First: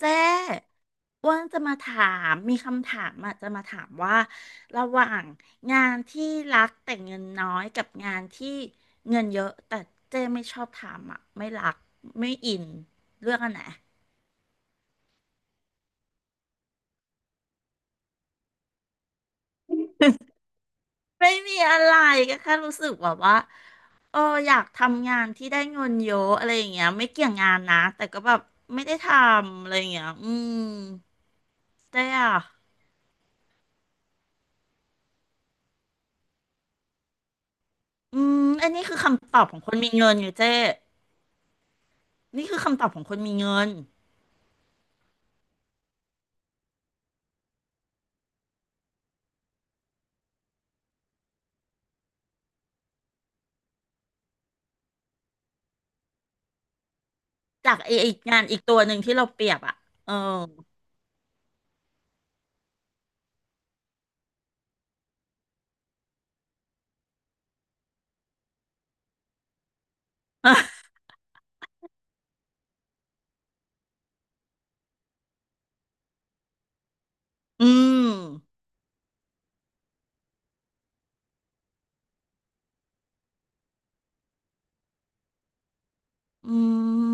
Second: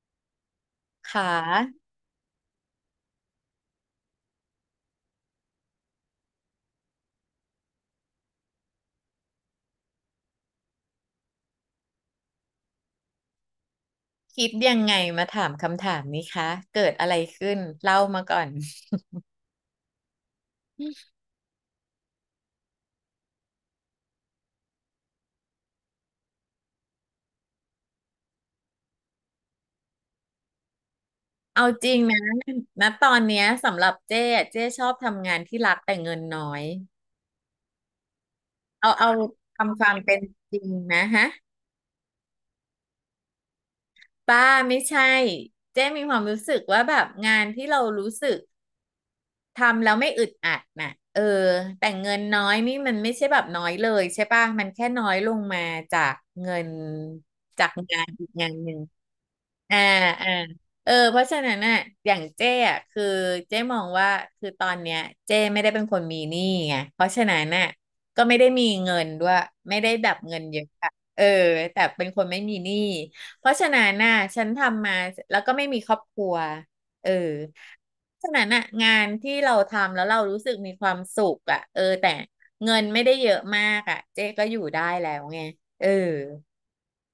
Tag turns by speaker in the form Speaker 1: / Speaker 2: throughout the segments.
Speaker 1: เจ๊
Speaker 2: ค่
Speaker 1: อ้วนจะมา
Speaker 2: ะ
Speaker 1: ถามมีคำถามอ่ะจะมาถามว่าระหว่างงานที่รักแต่เงินน้อยกับงานที่เงินเยอะแต่เจ๊ไม่ชอบทำอ่ะไม่รักไม่อินเลือกอันไหน
Speaker 2: คิดยังไงมาถามคำถามนี้คะเกิดอะไรขึ้นเล่ามาก่อน
Speaker 1: ไม่มีอะไรก็แค่รู้สึกแบบว่าเอออยากทำงานที่ได้เงินเยอะอะไรอย่างเงี้ยไม่เกี่ยงงานนะแต่ก็แบบไม่ได้ทำอะไรอย่างเงี้ยอืม
Speaker 2: เอาจริง
Speaker 1: เจ๊
Speaker 2: นะ
Speaker 1: อ่ะ
Speaker 2: ณตอนเนี้ยสำหรับเจ๊อะเจ๊ชอบทำงานที่รักแต่เงินน้อย
Speaker 1: อืมอันนี้
Speaker 2: เอา
Speaker 1: คือ
Speaker 2: เอา
Speaker 1: คำตอบของคน
Speaker 2: ทำค
Speaker 1: มี
Speaker 2: วาม
Speaker 1: เงิ
Speaker 2: เป็
Speaker 1: น
Speaker 2: น
Speaker 1: อยู่เจ๊
Speaker 2: จริงนะฮะ
Speaker 1: นี่คือคำตอบของคนมีเงิน
Speaker 2: ป้าไม่ใช่เจ๊มีความรู้สึกว่าแบบงานที่เรารู้สึกทำแล้วไม่อึดอัดน่ะเออแต่เงินน้อยนี่มันไม่ใช่แบบน้อยเลยใช่ป่ะมันแค่น้อยลงมาจากเงินจาก
Speaker 1: จากไอ
Speaker 2: งา
Speaker 1: ไอ
Speaker 2: นอีก
Speaker 1: งาน
Speaker 2: งาน
Speaker 1: อีก
Speaker 2: หนึ่
Speaker 1: ตั
Speaker 2: ง
Speaker 1: วหนึ่งที่เราเปรียบอ่ะ
Speaker 2: อ่า
Speaker 1: เออ
Speaker 2: อ่าเออเพราะฉะนั้นน่ะอย่างเจ้อ่ะคือเจ้มองว่าคือตอนเนี้ยเจ้ไม่ได้เป็นคนมีหนี้ไงเพราะฉะนั้นน่ะก็ไม่ได้มีเงินด้วยไม่ได้แบบเงินเยอะอะ เออแต่เป็นคนไม่มีหนี้เพราะฉะนั้นน่ะฉันทำมาแล้วก็ไม่มีครอบครัวเออ
Speaker 1: อืม
Speaker 2: เพราะฉะนั้นน่ะงานที่เราทำแล้วเรารู้สึกมีความสุขอ่ะเออแต่เงินไม่ได้เยอะมากอ่ะเจ๊ก็อยู่ได้แล้วไงเออ
Speaker 1: อื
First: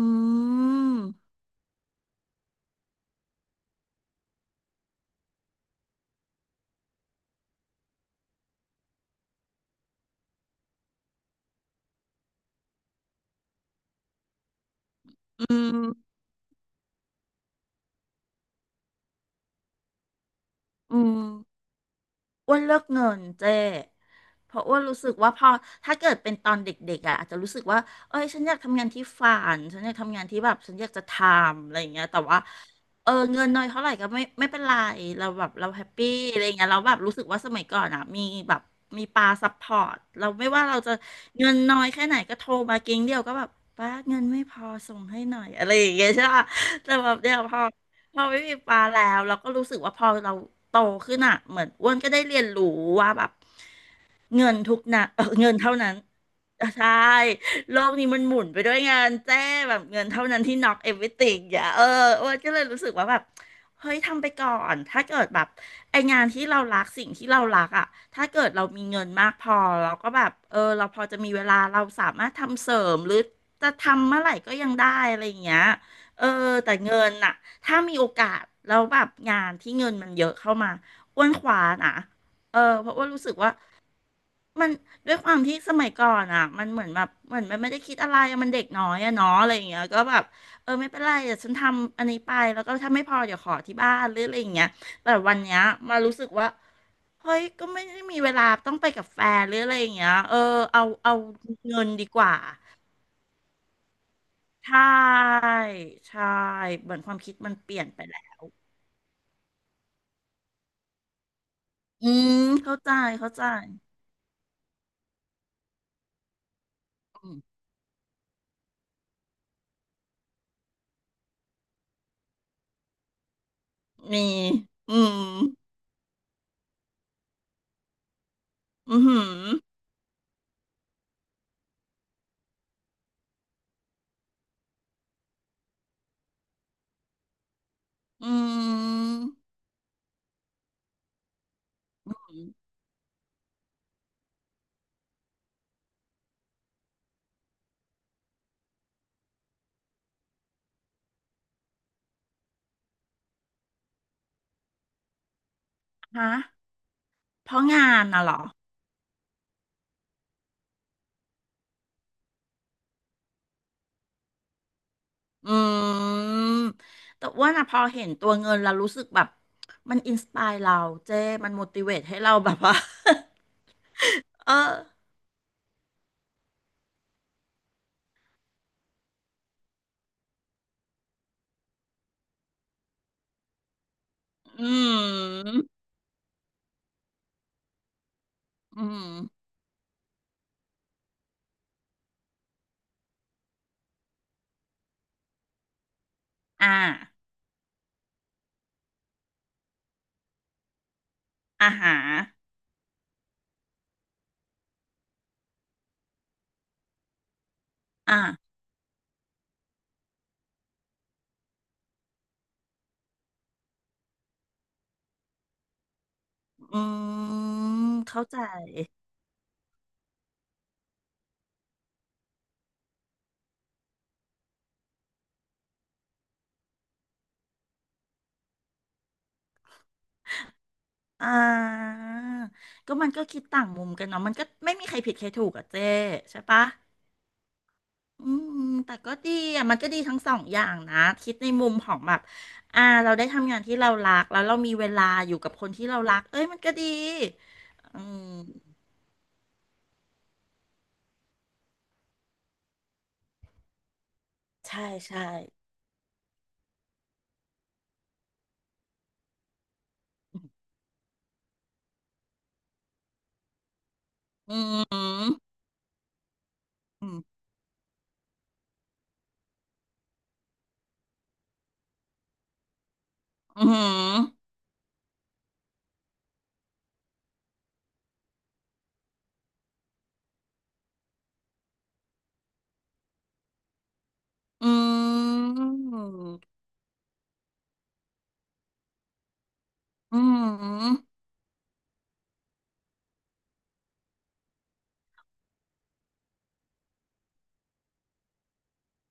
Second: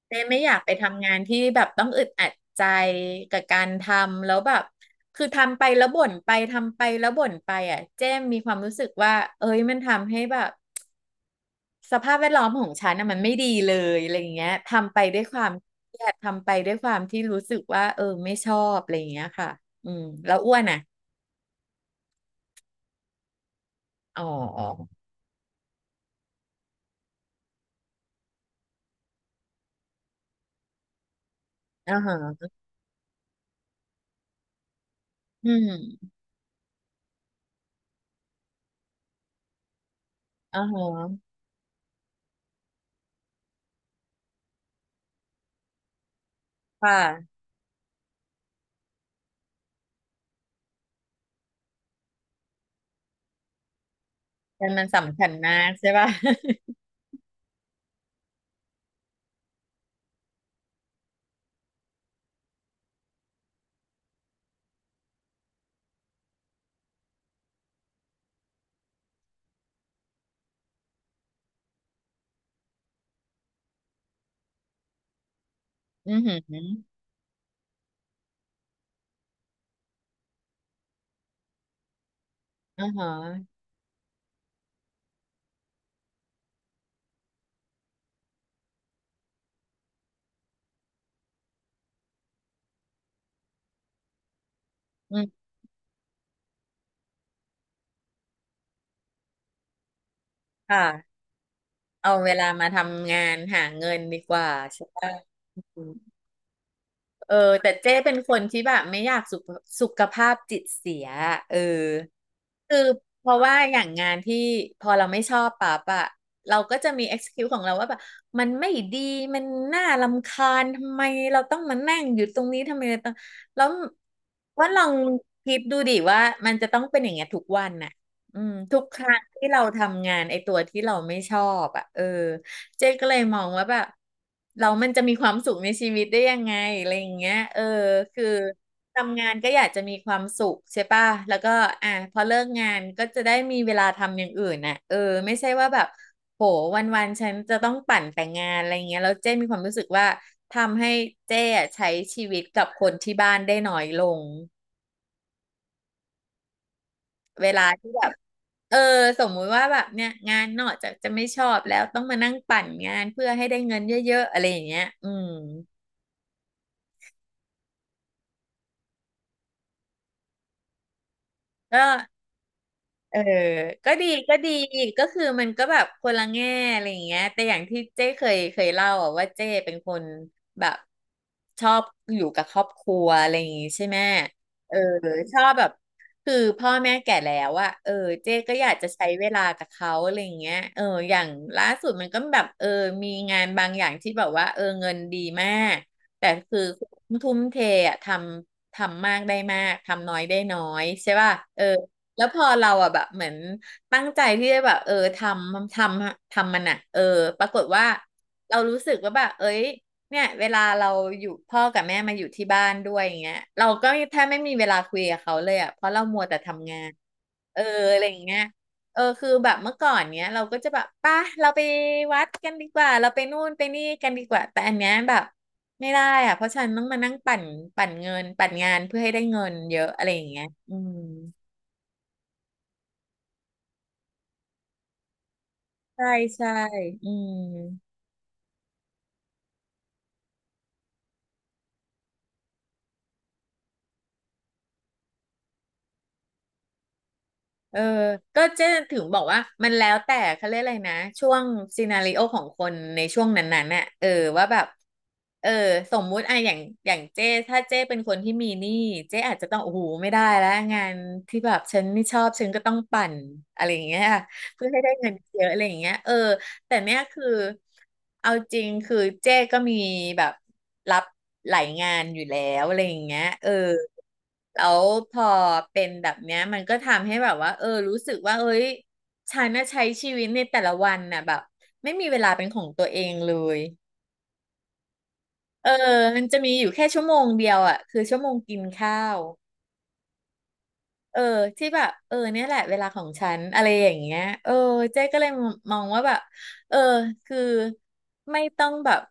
Speaker 2: เจ๊ไม่
Speaker 1: ม
Speaker 2: อยากไปทำงานที่แบบต้องอึดอัดใจกับการทำแล้วแบบคือทำไปแล้วบ่นไปทำไปแล้วบ่นไปอ่ะเจ๊มีความรู้สึกว่าเอ้ยมันทำให้แบบสภาพแวดล้อมของฉันน่ะมันไม่ดีเลยอะไรอย่างเงี้ยทำไปด้วยค
Speaker 1: อื
Speaker 2: วามเครียด
Speaker 1: ม
Speaker 2: ทำไปด้วยความที่รู้สึกว่าเออไม่ชอบอะไรอย่างเงี้ยค่ะอืมแล้วอ้วนอ่ะ
Speaker 1: อืม อ้วนเลือกเงินเจ้
Speaker 2: อ๋
Speaker 1: เพราะอ้วน
Speaker 2: อ
Speaker 1: รู้สึกว่าพอถ้าเกิดเป็นตอนเด็กๆอ่ะอาจจะรู้สึกว่า เอ้ยฉันอยากทำงานที่ฝันฉันอยากทำงานที่แบบฉันอยากจะทำอะไรอย่าง
Speaker 2: อ่า
Speaker 1: เงี้ยแต่ว่า
Speaker 2: ฮะ
Speaker 1: เงินน้อยเท่าไหร่ก็ไม่เป็นไรเราแบ
Speaker 2: อื
Speaker 1: บเราแฮปปี้
Speaker 2: ม
Speaker 1: อะไรอย่างเงี้ยเราแบบรู้สึกว่าสมัยก่อนอ่ะมีแบบมีปาซัพพอร์ตเราไม่
Speaker 2: อ่า
Speaker 1: ว่า
Speaker 2: ฮ
Speaker 1: เราจะ
Speaker 2: ะ
Speaker 1: เงินน้อยแค่ไหนก็โทรมาเก๊งเดียวก็แบบป้าเงินไม่พอส่งให้หน่อยอะไรอย่างเงี้ยใช่ปะ
Speaker 2: ค
Speaker 1: แต่แบบเดี๋ย
Speaker 2: ่ะ
Speaker 1: วพอ เราไม่มีปลาแล้วเราก็รู้สึกว่าพอเราโตขึ้นอ่ะเหมือนอ้วนก็ได้เรียนรู้ว่าแบบ เงิน
Speaker 2: แต่
Speaker 1: ทุก
Speaker 2: มัน
Speaker 1: นะ
Speaker 2: สำ
Speaker 1: เออ
Speaker 2: คัญ
Speaker 1: เงิ
Speaker 2: มา
Speaker 1: น
Speaker 2: ก
Speaker 1: เท่า
Speaker 2: ใช่
Speaker 1: นั้น
Speaker 2: ป่ะ
Speaker 1: ใช่โลกนี้มันหมุนไปด้วยงานแจ้แบบเงินเท่านั้นที่ knock everything อย่าอ้วนก็เลยรู้สึกว่าแบบเฮ้ยทำไปก่อน ถ้าเกิดแบบไองานที่เรารักสิ่งที่เรารักอ่ะถ้าเกิดเรามีเงินมากพอเราก็แบบเราพอจะมีเวลาเราสามารถทำเสริมหรือจะทำเมื่อไหร่ก็ยังได้อะไรอย่างเงี้ย
Speaker 2: อือ
Speaker 1: เออ
Speaker 2: หือ
Speaker 1: แต่เงินน่ะถ้ามีโอกาสแล้วแบบงานที่เงินมันเยอะเข้ามาอ้วนขวานะ
Speaker 2: อ่า
Speaker 1: เพราะว่า
Speaker 2: ฮะ
Speaker 1: รู้สึกว่า มันด้วยความที่สมัยก่อนอ่ะมันเหมือนแบบเหมือนมันไม่ได้คิดอะไรอะมันเด็กน้อยอะเนาะอะไรอย่างเงี้ยก็แบบไม่เป็นไรเดี๋ยวฉันทำอันนี้ไปแล้วก็ถ้าไม่พอเดี๋ยวขอที่บ้านหรืออะไรอย่างเงี้ยแต่
Speaker 2: อื
Speaker 1: วัน
Speaker 2: ม
Speaker 1: เนี้ยมารู้สึกว่าเฮ้ยก็ไม่ได้มีเวลาต้องไปกับแฟนหรืออะไรอย่างเงี้ยเอา
Speaker 2: ค่ะ
Speaker 1: เงินดี
Speaker 2: เอา
Speaker 1: ก
Speaker 2: เว
Speaker 1: ว่า
Speaker 2: ลามาทำงานหาเงินดีกว่า
Speaker 1: ใช
Speaker 2: ใช่ปะ
Speaker 1: ่
Speaker 2: อืม
Speaker 1: ใช่เหมือนความ
Speaker 2: เอ
Speaker 1: คิ
Speaker 2: อ
Speaker 1: ดมัน
Speaker 2: แต่
Speaker 1: เปลี่ยน
Speaker 2: เจ้
Speaker 1: ไป
Speaker 2: เป็
Speaker 1: แห
Speaker 2: น
Speaker 1: ละ
Speaker 2: คนที่แบบไม่อยากสุขสุขภาพจิตเสียเออ
Speaker 1: อืม
Speaker 2: คื
Speaker 1: เข้า
Speaker 2: อ
Speaker 1: ใจ
Speaker 2: เพ
Speaker 1: เข้า
Speaker 2: ราะ
Speaker 1: ใจ
Speaker 2: ว่าอย่างงานที่พอเราไม่ชอบปั๊บอะเราก็จะมี
Speaker 1: อืม
Speaker 2: excuse ของเราว่าแบบมันไม่ดีมันน่ารำคาญทำไมเราต้องมานั่งอยู่ตรงนี้ทำไมเราต้องแล้ว
Speaker 1: มี
Speaker 2: ว่าลอง
Speaker 1: อืม
Speaker 2: คิดดูดิว่ามันจะต้องเป็นอย่างเงี้ยทุกวันน่ะอืมทุกค
Speaker 1: อืมอ
Speaker 2: รั้
Speaker 1: หื
Speaker 2: ง
Speaker 1: อ
Speaker 2: ที่เราทำงานไอ้ตัวที่เราไม่ชอบอะเออ เจ๊ก็เลยมองว่าแบบเรามันจะมีความสุขในชีวิตได้ยังไงอะไรอย่างเงี้ยเออคือ
Speaker 1: อืม
Speaker 2: ทำงานก็อยากจะมีความสุขใช่ป่ะแล้วก็อ่ะพอเลิกงานก็จะได้มีเวลาทำอย่างอื่นน่ะเออไม่ใช่ว่าแบบโหวันๆฉันจะต้องปั่นแต่งงานอะไรเงี้ยแล้วเจ้มีความรู้สึกว่าทำให้เจ้อะใช้ชีวิตกับคนที่บ้านได้น้อยลง
Speaker 1: ฮะ
Speaker 2: เว
Speaker 1: เพ
Speaker 2: ลา
Speaker 1: ราะ
Speaker 2: ที่
Speaker 1: งา
Speaker 2: แบ
Speaker 1: น
Speaker 2: บ
Speaker 1: น่ะเหรอ
Speaker 2: เออสมมุติว่าแบบเนี่ยงานนอกจากจะไม่ชอบแล้วต้องมานั่งปั่นงานเพื่อให้ได้เงินเยอะๆอะไรอย่างเงี้ยอืม
Speaker 1: อืม แต่ว่าน่ะพอเห็นตัวเงินแล้วรู้สึกแบบมันอินสปายเราเจ้มันม t
Speaker 2: ก็
Speaker 1: i เว e ให้เราแบบว่า
Speaker 2: เออก็ดีก็ ดี
Speaker 1: เออ
Speaker 2: ก็คือมันก็แบบคนละแง่อะไรอย่างเงี้ยแต่อย่างที่เจ้เคยเล่าอะว่าเจ้เป็นคนแบบชอบอยู่กับครอบครัวอะไรอย่างงี้ใช่ไหม
Speaker 1: อื
Speaker 2: เออชอบ
Speaker 1: ม
Speaker 2: แบบคือพ่อแม่แก่แล้วอะเออเจ้ก็อยาก
Speaker 1: อื
Speaker 2: จะ
Speaker 1: ม
Speaker 2: ใช้เวลากับเขาอะไรอย่างเงี้ยเอออย่างล่าสุดมันก็แบบเออมีงานบางอย่างที่แบบว่าเออเงินดีมากแต่คือ
Speaker 1: อ่า
Speaker 2: ทุ่มเทอะทำมากได้มากทำน้อยได้น้อยใช่ป่ะเออ
Speaker 1: อาหาร
Speaker 2: แล้วพอเราอ่ะแบบเหมือนตั้งใจที่จะแบบเออำททำมันอ่ะเออปรากฏว่า
Speaker 1: อ่า
Speaker 2: เรารู้สึกว่าแบบเอ้ยเนี่ยเวลาเราอยู่พ่อกับแม่มาอยู่ที่บ้านด้วยอย่างเงี้ยเราก็แทบไม่มีเวลาคุยกับเขาเลยอ่ะเพราะเรามัวแต่ทำงา
Speaker 1: อื
Speaker 2: นเออ
Speaker 1: ม
Speaker 2: อะไรอย่า
Speaker 1: เข้า
Speaker 2: งเงี้
Speaker 1: ใจ
Speaker 2: ยเออคือแบบเมื่อก่อนเนี้ยเราก็จะแบบป่ะเราไปวัดกันดีกว่าเราไปนู่นไปนี่กันดีกว่าแต่อันเนี้ยแบบไม่ได้อ่ะเพราะฉันต้องมานั่งปั่นเงินปั่นงานเพื่อให้ได้เงินเยอะอะไรอย่างเงี้ยอืม
Speaker 1: อ่าก็มันก็คิดต่างมุมกันเนาะมันก็ไม่มีใครผิดใครถูกอะเจ้
Speaker 2: ใช่
Speaker 1: ใช่
Speaker 2: ใช่
Speaker 1: ปะ
Speaker 2: อืม
Speaker 1: อืมแต่ก็ดีอ่ะมันก็ดีทั้งสองอย่างนะคิดในมุมของแบบอ่าเราได้ทำงานที่เรารักแล้วเรามีเวลาอยู่กับคนที่เรารักเอ้ยมันก็ดี
Speaker 2: เออ
Speaker 1: อื
Speaker 2: ก็เจ๊
Speaker 1: ม
Speaker 2: ถึงบอกว่ามันแล้วแต่เขาเรียกอะไรนะช่วงซีนาริโอของคนในช่วงนั้นๆน่ะเออว่าแบบ
Speaker 1: ใช่ใช่
Speaker 2: เออสมมุติอะอย่างเจ๊ถ้าเจ๊เป็นคนที่มีหนี้เจ๊อาจจะต้องโอ้โหไม่ได้แล้วงานที่แบบฉันไม่ชอบฉันก็ต้องปั่นอะไรอย่างเงี้ย
Speaker 1: อื
Speaker 2: เพื่อให้ได้เงิน
Speaker 1: ม
Speaker 2: เยอะอะไรอย่างเงี้ยเออ แต่เนี่ย
Speaker 1: อืม
Speaker 2: คือเอาจริงคือเจ้ก็มีแบบรับหลายงานอยู่แล้วอะไรอย่างเงี้ยเออ
Speaker 1: อืม
Speaker 2: แล้วพอเป็นแบบเนี้ยมันก็ทำให้แบบว่าเออรู้สึกว่าเอ้ยฉันน่ะใช้ชีวิตในแต่ละวันน่ะแบบไม่มีเวลาเป็นของตัวเองเลย
Speaker 1: อื
Speaker 2: เออมัน
Speaker 1: ม
Speaker 2: จะมีอยู่แค่ชั่วโมงเดียวอ่ะคือชั่วโมงกินข้าว
Speaker 1: อืม
Speaker 2: เออที่แบบเนี่ยแหละเวลาของฉันอะไรอย่างเงี้ยเจ๊ก็เลยมองว่าแบบเออคือไม่ต้องแบบ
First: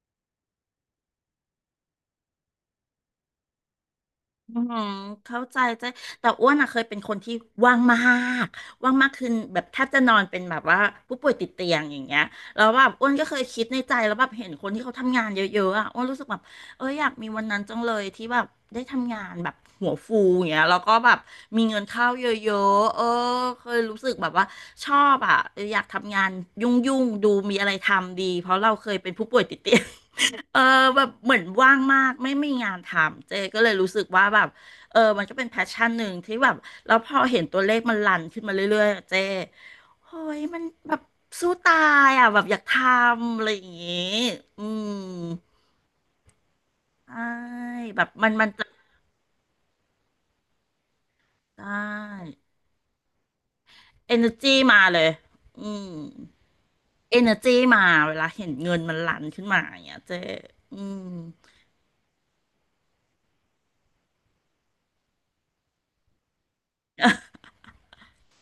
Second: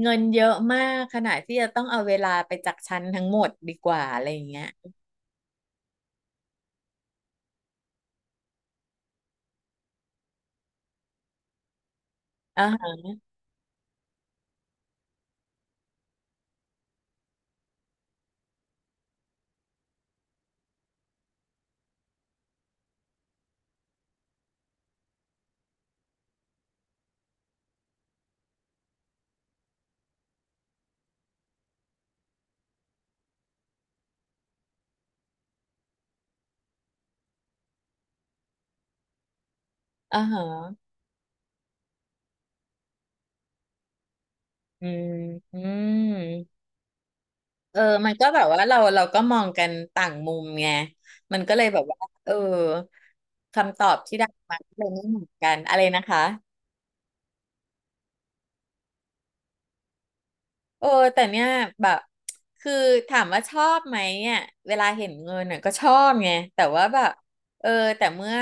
Speaker 2: เงินเยอะมากขนาดที่จะต้องเอาเวลาไปจากฉันทั้งหมดดีกว่าอะไรอย่าง
Speaker 1: อื
Speaker 2: เงี้ย
Speaker 1: มเข้าใจใจแต่อ้วนอะเคยเป็นคนที่ว่างมากว่างมากคือแบบแทบจะนอนเป็นแบบว่าผู้ป่วยติดเตียงอย่างเงี้ย
Speaker 2: อ่า
Speaker 1: แล้วแบบอ้
Speaker 2: ฮะ
Speaker 1: วนก็เคยคิดในใจแล้วแบบเห็นคนที่เขาทำงานเยอะๆอะอ้วนรู้สึกแบบอยากมีวันนั้นจังเลยที่แบบได้ทำงานแบบหัวฟูอย่างเงี้ยแล้วก็แบบมีเงินเข้าเยอะๆเคยรู้สึกแบบว่าชอบอะอยากทำงานยุ่งๆดูมีอะไรทำดีเพราะเราเคยเป็นผู้ป่วยติดเตียง เออแบบเหมือนว่างมากไม่มีงานทำเจก็เลยรู้สึกว่าแบบมันก็เป็นแพชชั่นหนึ่งที่แบบแล้วพอเห็นตัวเลขมันรันขึ้นมาเรื่อยๆอะเจโอ้
Speaker 2: อ่า
Speaker 1: ย
Speaker 2: ฮะ
Speaker 1: มันแบบสู้ตายอ่ะแบบอยากทำอะไรอย่างงี้อื
Speaker 2: อื
Speaker 1: ม
Speaker 2: มอืม
Speaker 1: ใช่
Speaker 2: เออ
Speaker 1: แบบ
Speaker 2: มันก็
Speaker 1: มัน
Speaker 2: แบบ
Speaker 1: มัน
Speaker 2: ว่า
Speaker 1: จะ
Speaker 2: เราก็มองกันต่างมุมไงมันก็เล
Speaker 1: ได
Speaker 2: ยแบบว่าเอ
Speaker 1: ้
Speaker 2: อคำตอบที่
Speaker 1: เอเน
Speaker 2: ได้
Speaker 1: อร์จี
Speaker 2: มาก็เล
Speaker 1: มา
Speaker 2: ย
Speaker 1: เล
Speaker 2: ไม่
Speaker 1: ย
Speaker 2: เหมือนกัน
Speaker 1: อื
Speaker 2: อะไร
Speaker 1: ม
Speaker 2: นะคะ
Speaker 1: เอเนอร์จีมาเวลาเห็นเงินมันรันขึ้นมาอย่างเงี้ยเจอื
Speaker 2: เออ
Speaker 1: ม
Speaker 2: แต่เนี่ยแบบคือถามว่าชอบไหมอ่ะเวลาเห็นเงินน่ะก็ชอบไงแต่ว่าแบบเออแต่เมื่อ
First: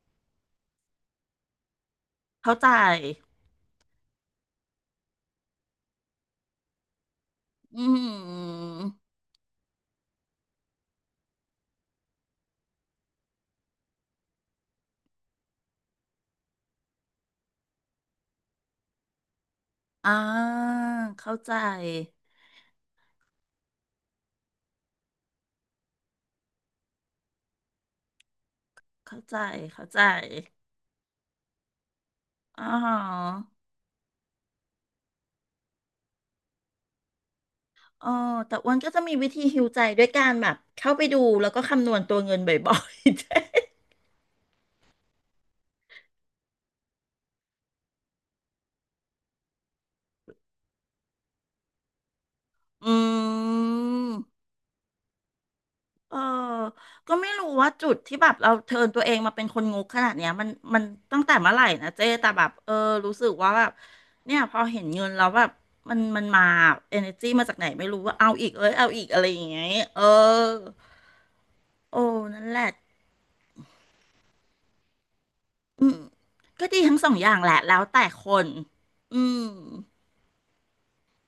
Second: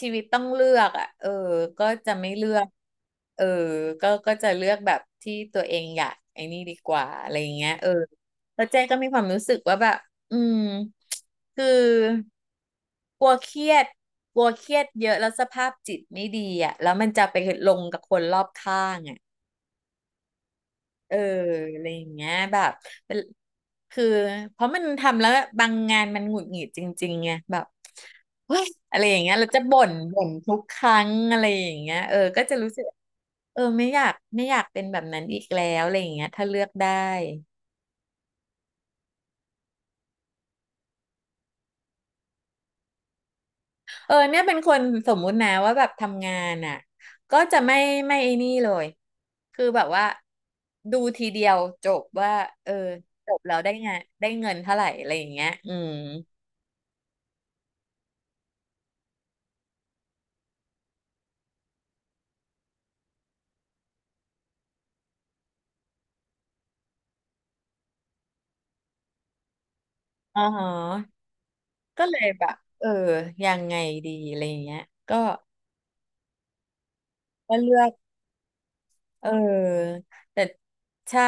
Speaker 2: ชีวิตต้องเลือกอ่ะก็จะไม่เลื
Speaker 1: เข้า
Speaker 2: อก
Speaker 1: ใจ
Speaker 2: เออก็จะเลือกแบบที่ตัวเองอยากไอ้นี่ดีกว่าอะไรอย่างเงี้ย
Speaker 1: อื
Speaker 2: แล้ว
Speaker 1: ม
Speaker 2: เจ๊ก็มีความรู้สึกว่าแบบอืมคือกลัวเครียดกลัวเครียดเยอะแล้วสภาพจิตไม่ดีอ่ะแล้วมันจะไปลงกับคนรอบข้างอ่ะ
Speaker 1: อ่า
Speaker 2: เออ
Speaker 1: เข้าใจ
Speaker 2: อะไรอย่างเงี้ยแบบเป็นคือเพราะมันทำแล้วบางงานมันหงุดหงิดจริงๆไงแบบเฮ้ยอะไรอย่า
Speaker 1: เข้า
Speaker 2: งเงี้
Speaker 1: ใจ
Speaker 2: ยเราจะบ่
Speaker 1: เข้า
Speaker 2: น
Speaker 1: ใจ
Speaker 2: บ่นทุกครั้งอะไรอย่างเงี้ยก็จะ
Speaker 1: อ๋อ
Speaker 2: รู้สึกไม่อยากเป็นแบบนั้นอีกแล้วอะไรอย่างเงี้ยถ้าเลือกได้
Speaker 1: อ๋อแต่อ้วนก็จะมีวิธีฮิวใจด้วยการแบบเข้าไปดูแล้วก็คำนวณตัวเงินบ่อย
Speaker 2: เนี่ยเป็นคนสมมุตินะว่าแบบทำงานอ่ะก็จะไม่ไอ้นี่เลยคือแบบว่าดูทีเดียวจบว่าเออ
Speaker 1: ๆ อื
Speaker 2: จบแล้วได้งาน
Speaker 1: ม
Speaker 2: ได้เงินเท่าไหร่อะไรอย่างเงี้ยอืม
Speaker 1: เออก็ไม่รู้ว่าจุดที่แบบเราเทิร์นตัวเองมาเป็นคนงกขนาดเนี้ยมันตั้งแต่เมื่อไหร่นะเจ๊แต่แบบรู้สึกว่าแบบเนี่ยพอเห็นเงินแล้วแบบมันมาเอเนอร์จีมาจากไหนไม่รู้ว่าเอาอีกเอ้ยเอาอีกอะไรอย่างเงี้ยเออ
Speaker 2: อ๋อ
Speaker 1: โอ้
Speaker 2: ก็เลยแบ
Speaker 1: นั่น
Speaker 2: บ
Speaker 1: แหละ
Speaker 2: ยังไงดีอะไรอย่างเงี้ยก็
Speaker 1: อืมก็ดีทั้งสองอย่างแห
Speaker 2: ก็
Speaker 1: ละแล้
Speaker 2: เลื
Speaker 1: ว
Speaker 2: อก
Speaker 1: แต่คนอื
Speaker 2: เ
Speaker 1: ม
Speaker 2: ออแต่ใช่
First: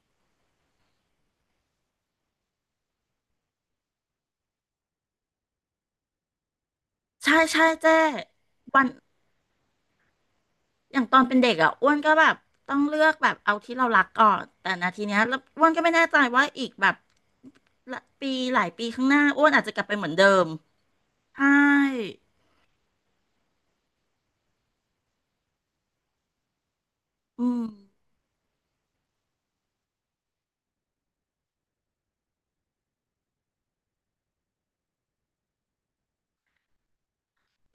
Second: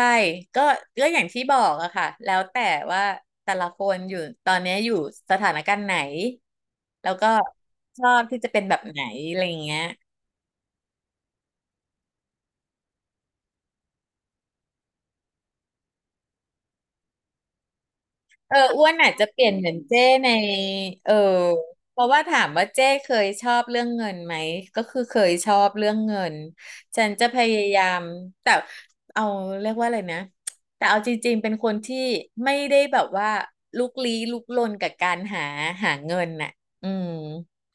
Speaker 2: ก็ก็อย่างที่บอกอะค่ะแล้วแต่ว่าแต่ละคนอยู่ตอนเนี้ยอยู่สถานการณ์ไหนแล้วก็
Speaker 1: ใช่ใช่เจ้
Speaker 2: ชอบที่จะเป็นแบบ
Speaker 1: วัน
Speaker 2: ไหนอะไรอย่างเงี้ย
Speaker 1: อย่างตอนเป็นเด็กอ่ะอ้วนก็แบบต้องเลือกแบบเอาที่เรารักก่อนแต่นาทีเนี้ยแล้วอ้วนก็ไม่แน่ใจว่าอีกแบบละปีหลาย
Speaker 2: อ้
Speaker 1: ปี
Speaker 2: วน
Speaker 1: ข้าง
Speaker 2: อา
Speaker 1: ห
Speaker 2: จ
Speaker 1: น้า
Speaker 2: จะเป
Speaker 1: อ้
Speaker 2: ลี่
Speaker 1: ว
Speaker 2: ย
Speaker 1: น
Speaker 2: น
Speaker 1: อาจ
Speaker 2: เหมื
Speaker 1: จะ
Speaker 2: อน
Speaker 1: กลับไป
Speaker 2: เจ้
Speaker 1: เหมือนเดิ
Speaker 2: ใน
Speaker 1: ม
Speaker 2: เออ
Speaker 1: ใช่
Speaker 2: เพราะว่าถามว่าเจ้เคยชอบเรื่องเงินไหมก็คือเคยชอบเรื่องเงินฉันจะพ
Speaker 1: อื
Speaker 2: ยา
Speaker 1: ม
Speaker 2: ยามแต่เอาเรียกว่าอะไรนะแต่เอาจริงๆเป็นคนที่ไม่ได้แบบว่าลุกลี้ลุกลนกับการหาเงินน่ะอืม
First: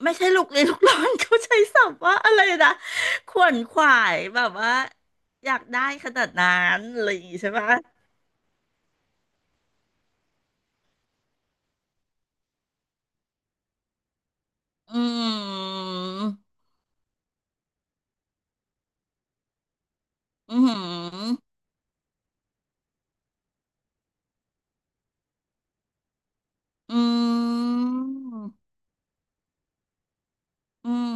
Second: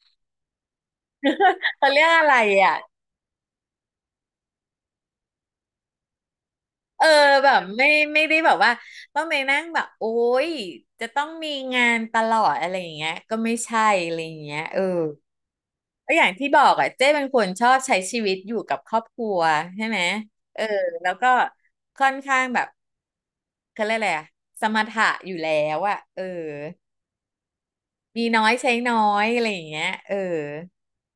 Speaker 1: ไม่ใช่ลูกเลยลูกร้อนเขาใช้ศั
Speaker 2: เขา
Speaker 1: พ
Speaker 2: เรี
Speaker 1: ท์
Speaker 2: ยก
Speaker 1: ว่า
Speaker 2: อะ
Speaker 1: อะ
Speaker 2: ไร
Speaker 1: ไรนะ
Speaker 2: อ่ะ
Speaker 1: ขวนขวายแบบว่าอยากได้ขนาดนั้น
Speaker 2: เอ
Speaker 1: อะ
Speaker 2: อ
Speaker 1: ไรอย่างงี้
Speaker 2: แบ
Speaker 1: ใช่
Speaker 2: บ
Speaker 1: ปะ
Speaker 2: ไม่ได้แบบว่าต้องไปนั่งแบบโอ๊ยจะต้องมีงานตลอดอะไรอย่างเงี้ยก็ไม่ใช่อะไรอย่างเงี้ย
Speaker 1: อืม
Speaker 2: ก็อย่างที่บอกอ่ะเจ้เป็นคนชอบใช้ชีวิตอยู่กับครอบครัวใช่ไหม
Speaker 1: อื
Speaker 2: เออแล้วก็
Speaker 1: ม
Speaker 2: ค่อนข้างแบบเขาเรียกอะไรอะสมถะอยู่แล้วอ่ะ
Speaker 1: อืม
Speaker 2: มีน้อยใช้น้อยอะไรอย่างเงี้ย
Speaker 1: อืม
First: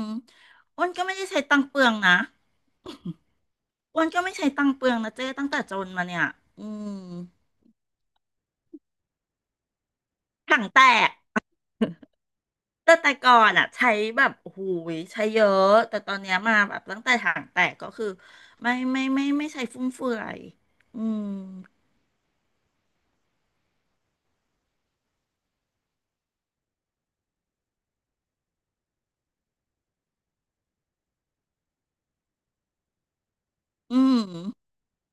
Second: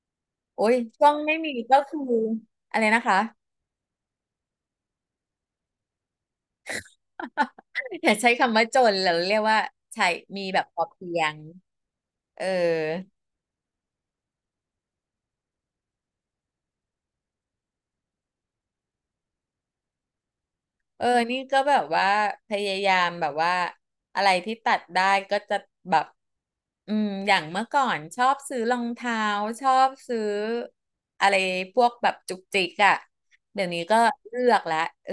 Speaker 2: โอ้ย
Speaker 1: อ้วนก็
Speaker 2: ช่ว
Speaker 1: ไม่
Speaker 2: ง
Speaker 1: ได้
Speaker 2: ไม่
Speaker 1: ใช้
Speaker 2: มี
Speaker 1: ตังค์เป
Speaker 2: ก็
Speaker 1: ลือง
Speaker 2: คือ
Speaker 1: นะ
Speaker 2: อะไรนะคะ
Speaker 1: อ้วนก็ไม่ใช้ตังค์เปลืองนะเจ้ตั้งแต่จนมาเนี่ยอืม
Speaker 2: อย่าใช้คำว่าจนเราเรียกว่าใช้มีแบ
Speaker 1: ถั
Speaker 2: บ
Speaker 1: ง
Speaker 2: พ
Speaker 1: แต
Speaker 2: อเพี
Speaker 1: ก
Speaker 2: ยงเ
Speaker 1: แต่
Speaker 2: ออ
Speaker 1: แต่ก่อนอ่ะใช้แบบโอ้โหูยใช้เยอะแต่ตอนเนี้ยมาแบบตั้งแต่ถังแตกก็คือไม่ใช้ฟุ่มเฟือยอืม
Speaker 2: นี่ก็แบบว่าพยายามแบบว่าอะไรที่ตัดได้ก็จะแบบอืมอย่างเมื่อก่อนชอบซื้อรองเท้าชอบซื้ออะไรพวกแบบจุกจิกอะเดี๋ยวนี้
Speaker 1: อื
Speaker 2: ก็เลื
Speaker 1: ม
Speaker 2: อกละเออ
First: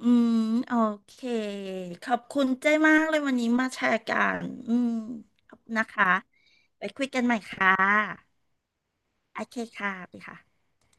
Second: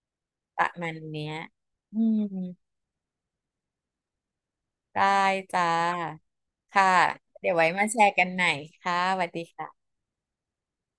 Speaker 1: อืม
Speaker 2: ประ
Speaker 1: โอ
Speaker 2: มาณ
Speaker 1: เค
Speaker 2: เนี้ยอื
Speaker 1: ขอบ
Speaker 2: ม
Speaker 1: คุณเจ้มากเลยวันนี้มาแชร์กันอืม
Speaker 2: ได้
Speaker 1: ขอบ
Speaker 2: จ้า
Speaker 1: คุณนะคะไป
Speaker 2: ค่ะ
Speaker 1: คุยกันใหม่
Speaker 2: เดี๋ยวไว้
Speaker 1: ค่ะ
Speaker 2: มาแชร์กันใหม่ค่ะสวัส
Speaker 1: โอ
Speaker 2: ดี
Speaker 1: เค
Speaker 2: ค่ะ
Speaker 1: ค่ะไปค่ะ